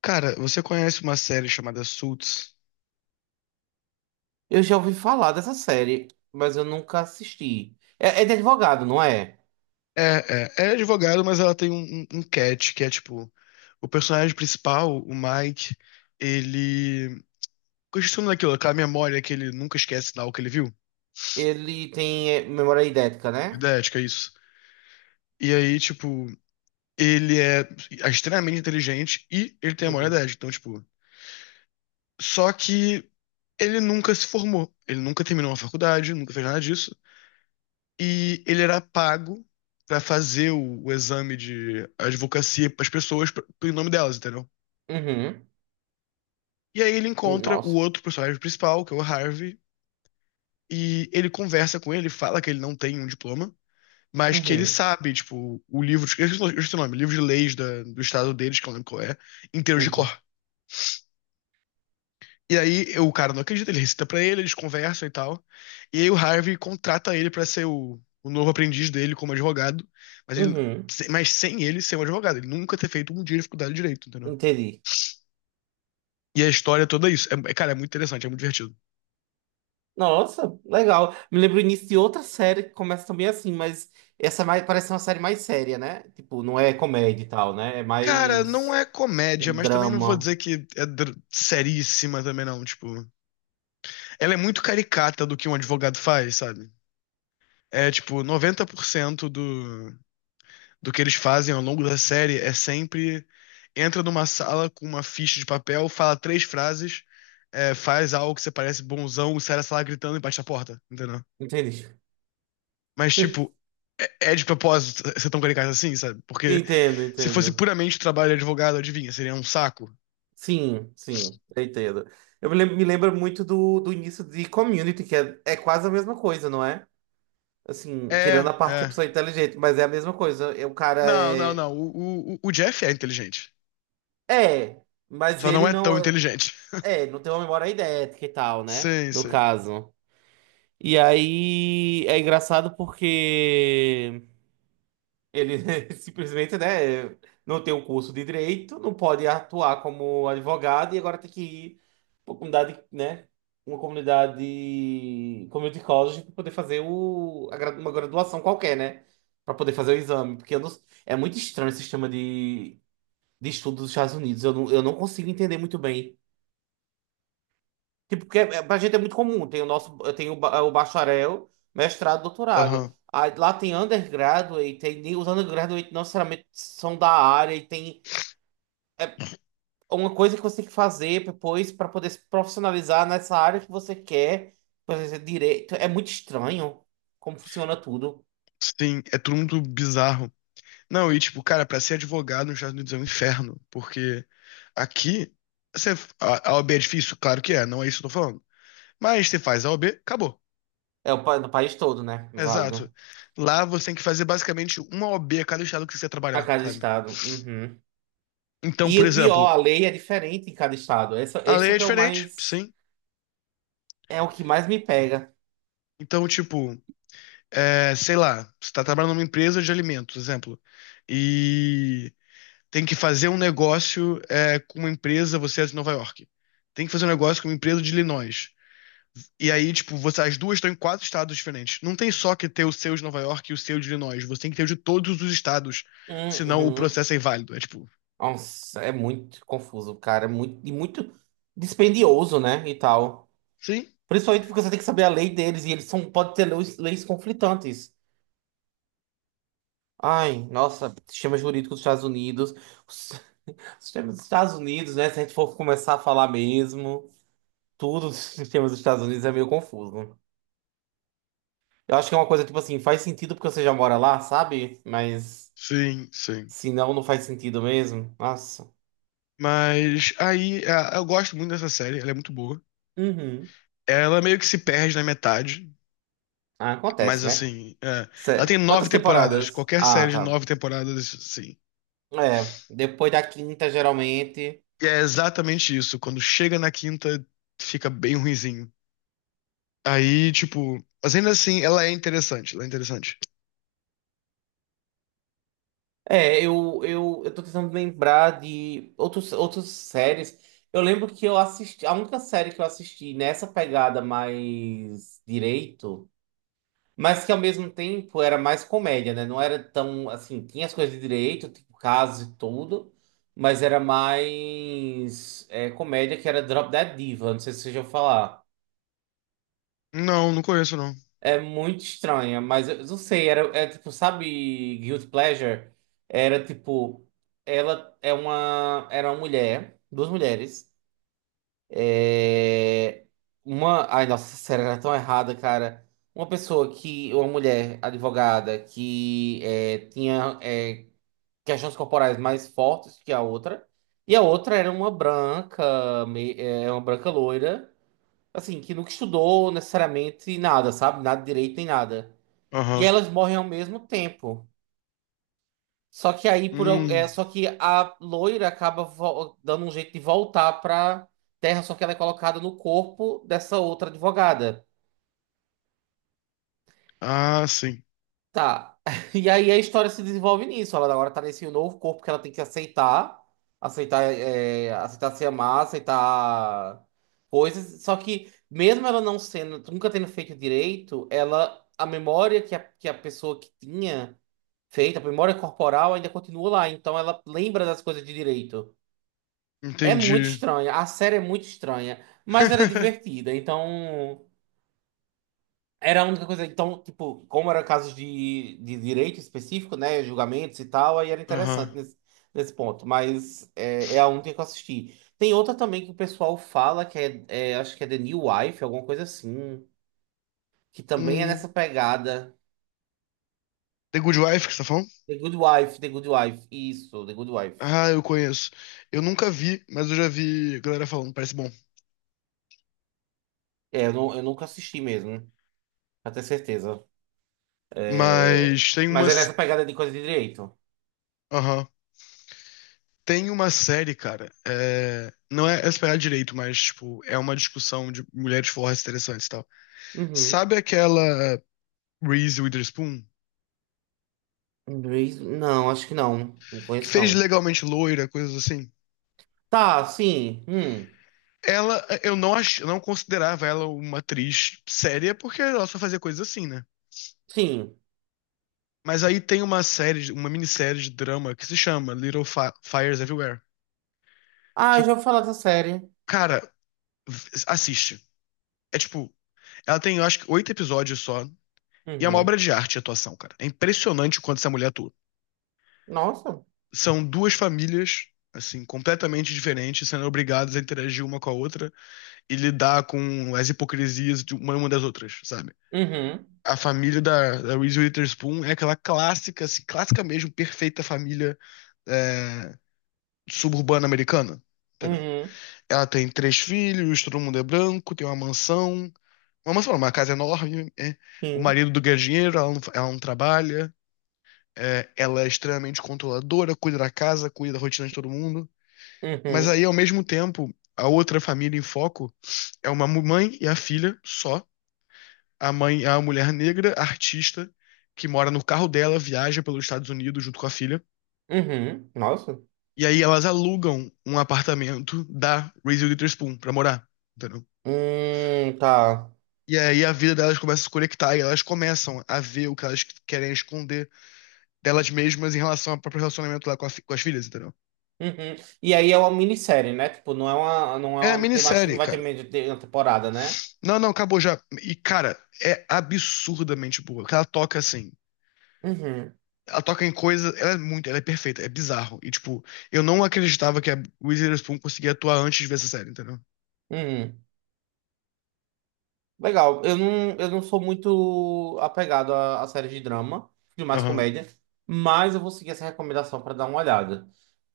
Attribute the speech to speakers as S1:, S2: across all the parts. S1: Cara, você conhece uma série chamada Suits?
S2: Eu já ouvi falar dessa série, mas eu nunca assisti. É de advogado, não é?
S1: É, é advogado, mas ela tem um catch, que é tipo, o personagem principal, o Mike, ele questiona daquilo, aquela memória que ele nunca esquece lá o que ele viu.
S2: Ele tem memória idética, né?
S1: Idética, é isso. E aí, tipo, ele é extremamente inteligente e ele tem a memória
S2: Uhum.
S1: idética. Então, tipo, só que ele nunca se formou. Ele nunca terminou uma faculdade, nunca fez nada disso. E ele era pago pra fazer o exame de advocacia pras pessoas, em nome delas, entendeu?
S2: Uhum.
S1: E aí ele encontra o
S2: Nossa.
S1: outro personagem principal, que é o Harvey, e ele conversa com ele, fala que ele não tem um diploma, mas que ele
S2: Uhum.
S1: sabe, tipo, o livro, eu esqueci o nome, livro de leis da- do estado deles, que eu não lembro qual é, inteiro de cor.
S2: Uhum.
S1: E aí o cara não acredita, ele recita pra ele, eles conversam e tal. E aí o Harvey contrata ele pra ser o novo aprendiz dele como advogado, mas, ele-
S2: Uhum.
S1: mas sem ele ser um advogado. Ele nunca ter feito um dia de faculdade de direito, entendeu?
S2: Entendi.
S1: E a história toda é isso. É, cara, é muito interessante, é muito divertido.
S2: Nossa, legal. Me lembro o início de outra série que começa também assim, mas essa é mais, parece uma série mais séria, né? Tipo, não é comédia e tal, né? É
S1: Cara, não
S2: mais
S1: é
S2: um
S1: comédia, mas também não vou
S2: drama.
S1: dizer que é seríssima também não, tipo, ela é muito caricata do que um advogado faz, sabe? É tipo 90% do que eles fazem ao longo da série é sempre entra numa sala com uma ficha de papel, fala três frases, faz algo que você parece bonzão, e sai da sala gritando e bate a porta, entendeu?
S2: Entendi.
S1: Mas, tipo, é de propósito ser tão caricato assim, sabe? Porque
S2: Entendo,
S1: se fosse
S2: entendo.
S1: puramente trabalho de advogado, adivinha, seria um saco.
S2: Sim, sim, eu entendo. Eu me lembro muito do início de Community, que é quase a mesma coisa, não é? Assim, tirando a
S1: É,
S2: parte que a
S1: é.
S2: pessoa é inteligente, mas é a mesma coisa. É, o cara
S1: Não, não,
S2: é.
S1: não. O Jeff é inteligente.
S2: É, mas
S1: Só não
S2: ele
S1: é
S2: não.
S1: tão inteligente.
S2: É, não tem uma memória idética e tal, né?
S1: Sim,
S2: No
S1: sim.
S2: caso. E aí é engraçado porque. Ele simplesmente, né, não tem o curso de direito, não pode atuar como advogado e agora tem que ir para uma comunidade, né, uma comunidade, community college para poder fazer a uma graduação qualquer, né, para poder fazer o exame, porque eu não- é muito estranho o sistema de estudo dos Estados Unidos, eu não consigo entender muito bem. Tipo, porque pra gente é muito comum. Tem o nosso, tem o, o bacharel, mestrado, doutorado.
S1: Aham.
S2: Aí, lá tem undergraduate, tem, os undergraduate não necessariamente são da área e tem é uma coisa que você tem que fazer depois para poder se profissionalizar nessa área que você quer, por exemplo, direito. É muito estranho como funciona tudo.
S1: Sim, é tudo muito bizarro. Não, e tipo, cara, pra ser advogado nos Estados Unidos é um inferno, porque aqui você, a OAB é difícil, claro que é, não é isso que eu tô falando. Mas você faz a OAB, acabou.
S2: É o no país todo, né?
S1: Exato.
S2: Válido.
S1: Lá você tem que fazer basicamente uma OAB a cada estado que você quer
S2: A
S1: trabalhar,
S2: cada
S1: sabe?
S2: estado. Uhum.
S1: Então,
S2: E
S1: por
S2: o pior,
S1: exemplo,
S2: a lei é diferente em cada estado.
S1: a
S2: Esse
S1: lei
S2: é
S1: é
S2: que é o
S1: diferente,
S2: mais,
S1: sim.
S2: é o que mais me pega.
S1: Então, tipo, sei lá, você tá trabalhando numa empresa de alimentos, exemplo, e tem que fazer um negócio com uma empresa, você é de Nova York. Tem que fazer um negócio com uma empresa de Illinois. E aí, tipo, você, as duas estão em quatro estados diferentes. Não tem só que ter o seu de Nova York e o seu de Illinois. Você tem que ter o de todos os estados. Senão o
S2: Uhum.
S1: processo é inválido. É tipo,
S2: Nossa, é muito confuso, cara. É muito, e muito dispendioso, né? E tal.
S1: sim,
S2: Principalmente porque você tem que saber a lei deles e eles são, pode ter leis, leis conflitantes. Ai, nossa, sistema jurídico dos Estados Unidos. Os sistemas dos Estados Unidos, né? Se a gente for começar a falar mesmo, tudo dos sistemas dos Estados Unidos é meio confuso. Eu acho que é uma coisa tipo assim, faz sentido porque você já mora lá, sabe? Mas
S1: sim, sim.
S2: se não, não faz sentido mesmo. Nossa.
S1: Mas aí, eu gosto muito dessa série. Ela é muito boa.
S2: Uhum.
S1: Ela meio que se perde na metade.
S2: Ah,
S1: Mas
S2: acontece, né?
S1: assim, ela tem nove
S2: Quantas
S1: temporadas.
S2: temporadas?
S1: Qualquer
S2: Ah,
S1: série de
S2: tá.
S1: nove temporadas, sim.
S2: É, depois da quinta, geralmente.
S1: E é exatamente isso. Quando chega na quinta, fica bem ruinzinho. Aí, tipo, mas ainda assim, ela é interessante. Ela é interessante.
S2: É, eu tô tentando lembrar de outros, outras séries. Eu lembro que eu assisti. A única série que eu assisti nessa pegada mais direito, mas que ao mesmo tempo era mais comédia, né? Não era tão assim. Tinha as coisas de direito, tipo casos e tudo, mas era mais comédia, que era Drop Dead Diva. Não sei se vocês já ouviram falar.
S1: Não, não conheço, não.
S2: É muito estranha, mas eu não sei, era, é tipo, sabe, Guilty Pleasure? Era tipo, era uma mulher, duas mulheres, é, uma, ai nossa, essa série era tão errada, cara. Uma mulher advogada que tinha questões corporais mais fortes que a outra, e a outra era uma branca, é, uma branca loira, assim, que nunca estudou necessariamente nada, sabe? Nada de direito nem nada. E
S1: Aham.
S2: elas morrem ao mesmo tempo. Só que aí
S1: Hum.
S2: é só que a loira acaba dando um jeito de voltar pra Terra, só que ela é colocada no corpo dessa outra advogada.
S1: Ah, sim.
S2: Tá. E aí a história se desenvolve nisso. Ela agora tá nesse novo corpo que ela tem que aceitar, aceitar, é, aceitar se amar, aceitar coisas. Só que mesmo ela não sendo, nunca tendo feito direito, ela a memória que a pessoa que tinha feita a memória corporal, ainda continua lá. Então ela lembra das coisas de direito. É muito
S1: Entendi.
S2: estranha. A série é muito estranha. Mas era divertida. Então. Era a única coisa. Então, tipo, como era casos de direito específico, né? Julgamentos e tal, aí era
S1: Aham.
S2: interessante nesse, nesse ponto. Mas é a única que eu assisti. Tem outra também que o pessoal fala, acho que é The New Wife, alguma coisa assim. Que também é
S1: Hum.
S2: nessa pegada.
S1: The Good Wife que você tá falando?
S2: The Good Wife, The Good Wife. Isso, The Good Wife.
S1: Ah, eu conheço. Eu nunca vi, mas eu já vi galera falando, parece bom.
S2: É, eu, não, eu nunca assisti mesmo. Pra ter certeza. É,
S1: Mas tem
S2: mas é
S1: umas, s-
S2: nessa pegada de coisa de direito.
S1: Aham. Tem uma série, cara. Não é esperar direito, mas, tipo, é uma discussão de mulheres fortes interessantes e tal.
S2: Uhum.
S1: Sabe aquela Reese Witherspoon?
S2: Inglês? Não, acho que não. Não
S1: Que
S2: conheço,
S1: fez
S2: não.
S1: legalmente loira, coisas assim?
S2: Tá, sim.
S1: Ela, eu não considerava ela uma atriz séria, porque ela só fazia coisas assim, né?
S2: Sim.
S1: Mas aí tem uma série, uma minissérie de drama que se chama Little Fires Everywhere.
S2: Ah,
S1: Que,
S2: eu já ouvi falar dessa série.
S1: cara, assiste. É tipo, ela tem, eu acho que, oito episódios só. E é uma obra
S2: Uhum.
S1: de arte e atuação, cara. É impressionante o quanto essa mulher atua.
S2: Nossa.
S1: São duas famílias, assim, completamente diferentes, sendo obrigadas a interagir uma com a outra e lidar com as hipocrisias de uma das outras, sabe?
S2: Uhum.
S1: A família da, da Reese Witherspoon é aquela clássica, assim, clássica mesmo, perfeita família é, suburbana americana. Entendeu?
S2: Uhum.
S1: Ela tem três filhos, todo mundo é branco, tem uma mansão. Uma mansão, não, uma casa enorme. O
S2: Sim.
S1: marido do ganha dinheiro, ela não trabalha. Ela é extremamente controladora, cuida da casa, cuida da rotina de todo mundo. Mas
S2: Uhum.
S1: aí, ao mesmo tempo, a outra família em foco é uma mãe e a filha só. A mãe é uma mulher negra, artista, que mora no carro dela, viaja pelos Estados Unidos junto com a filha.
S2: Uhum. Nossa.
S1: E aí elas alugam um apartamento da Reese Witherspoon pra morar, entendeu?
S2: Tá.
S1: E aí a vida delas começa a se conectar e elas começam a ver o que elas querem esconder delas mesmas em relação ao próprio relacionamento lá com, com as filhas, entendeu?
S2: Uhum. E aí é uma minissérie, né? Tipo, não é uma, não
S1: É
S2: é
S1: a
S2: uma, tem mais, não
S1: minissérie,
S2: vai ter
S1: cara.
S2: meio de uma temporada, né?
S1: Não, não, acabou já. E, cara, é absurdamente boa. Ela toca, assim,
S2: Uhum.
S1: ela toca em coisas. Ela é muito. Ela é perfeita. É bizarro. E, tipo, eu não acreditava que a Reese Witherspoon conseguia atuar antes de ver essa série, entendeu?
S2: Uhum. Legal. Eu não sou muito apegado a séries de drama, de mais
S1: Aham.
S2: comédia, mas eu vou seguir essa recomendação para dar uma olhada.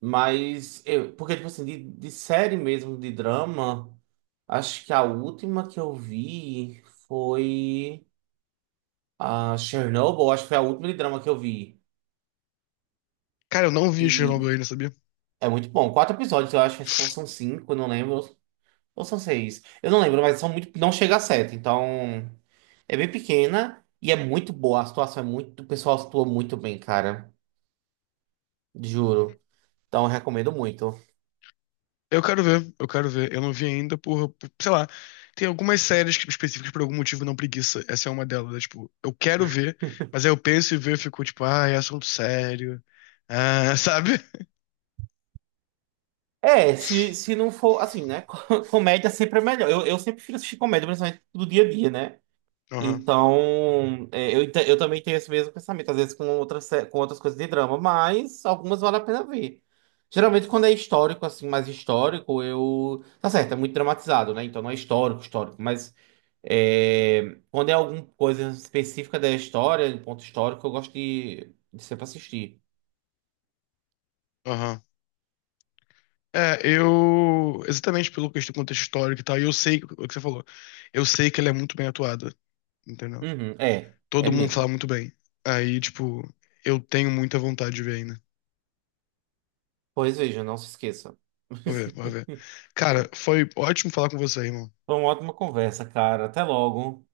S2: Mas, eu, porque, tipo assim, de série mesmo, de drama, acho que a última que eu vi foi a Chernobyl, acho que foi a última de drama que eu vi.
S1: Cara, eu não vi Chernobyl
S2: E
S1: ainda, sabia?
S2: é muito bom. Quatro episódios, eu acho que são cinco, eu não lembro. Ou são seis. Eu não lembro, mas são muito. Não chega a sete, então. É bem pequena e é muito boa. A situação é muito. O pessoal atua muito bem, cara. Juro. Então, eu recomendo muito.
S1: Eu quero ver. Eu quero ver. Eu não vi ainda sei lá. Tem algumas séries que- específicas que por algum motivo não preguiça. Essa é uma delas. Né? Tipo, eu quero ver, mas aí eu penso e ver, e fico tipo, ah, é assunto sério. Ah, sabe?
S2: É, se não for assim, né? Comédia sempre é melhor. Eu sempre prefiro assistir comédia, principalmente do dia a dia, né?
S1: Aham,
S2: Então, é, eu, eu também tenho esse mesmo pensamento, às vezes com outras, com outras coisas de drama, mas algumas vale a pena ver. Geralmente, quando é histórico, assim, mais histórico, eu. Tá certo, é muito dramatizado, né? Então, não é histórico, histórico, mas. É, quando é alguma coisa específica da história, de ponto histórico, eu gosto de sempre assistir.
S1: aham. É, eu. Exatamente do contexto histórico e tal, e eu sei o que você falou. Eu sei que ela é muito bem atuada, entendeu?
S2: Uhum, é, é
S1: Todo mundo fala
S2: mesmo.
S1: muito bem. Aí, tipo, eu tenho muita vontade de ver ainda.
S2: Pois veja, não se esqueça.
S1: Vou ver, vou ver. Cara, foi ótimo falar com você, irmão.
S2: Foi uma ótima conversa, cara. Até logo.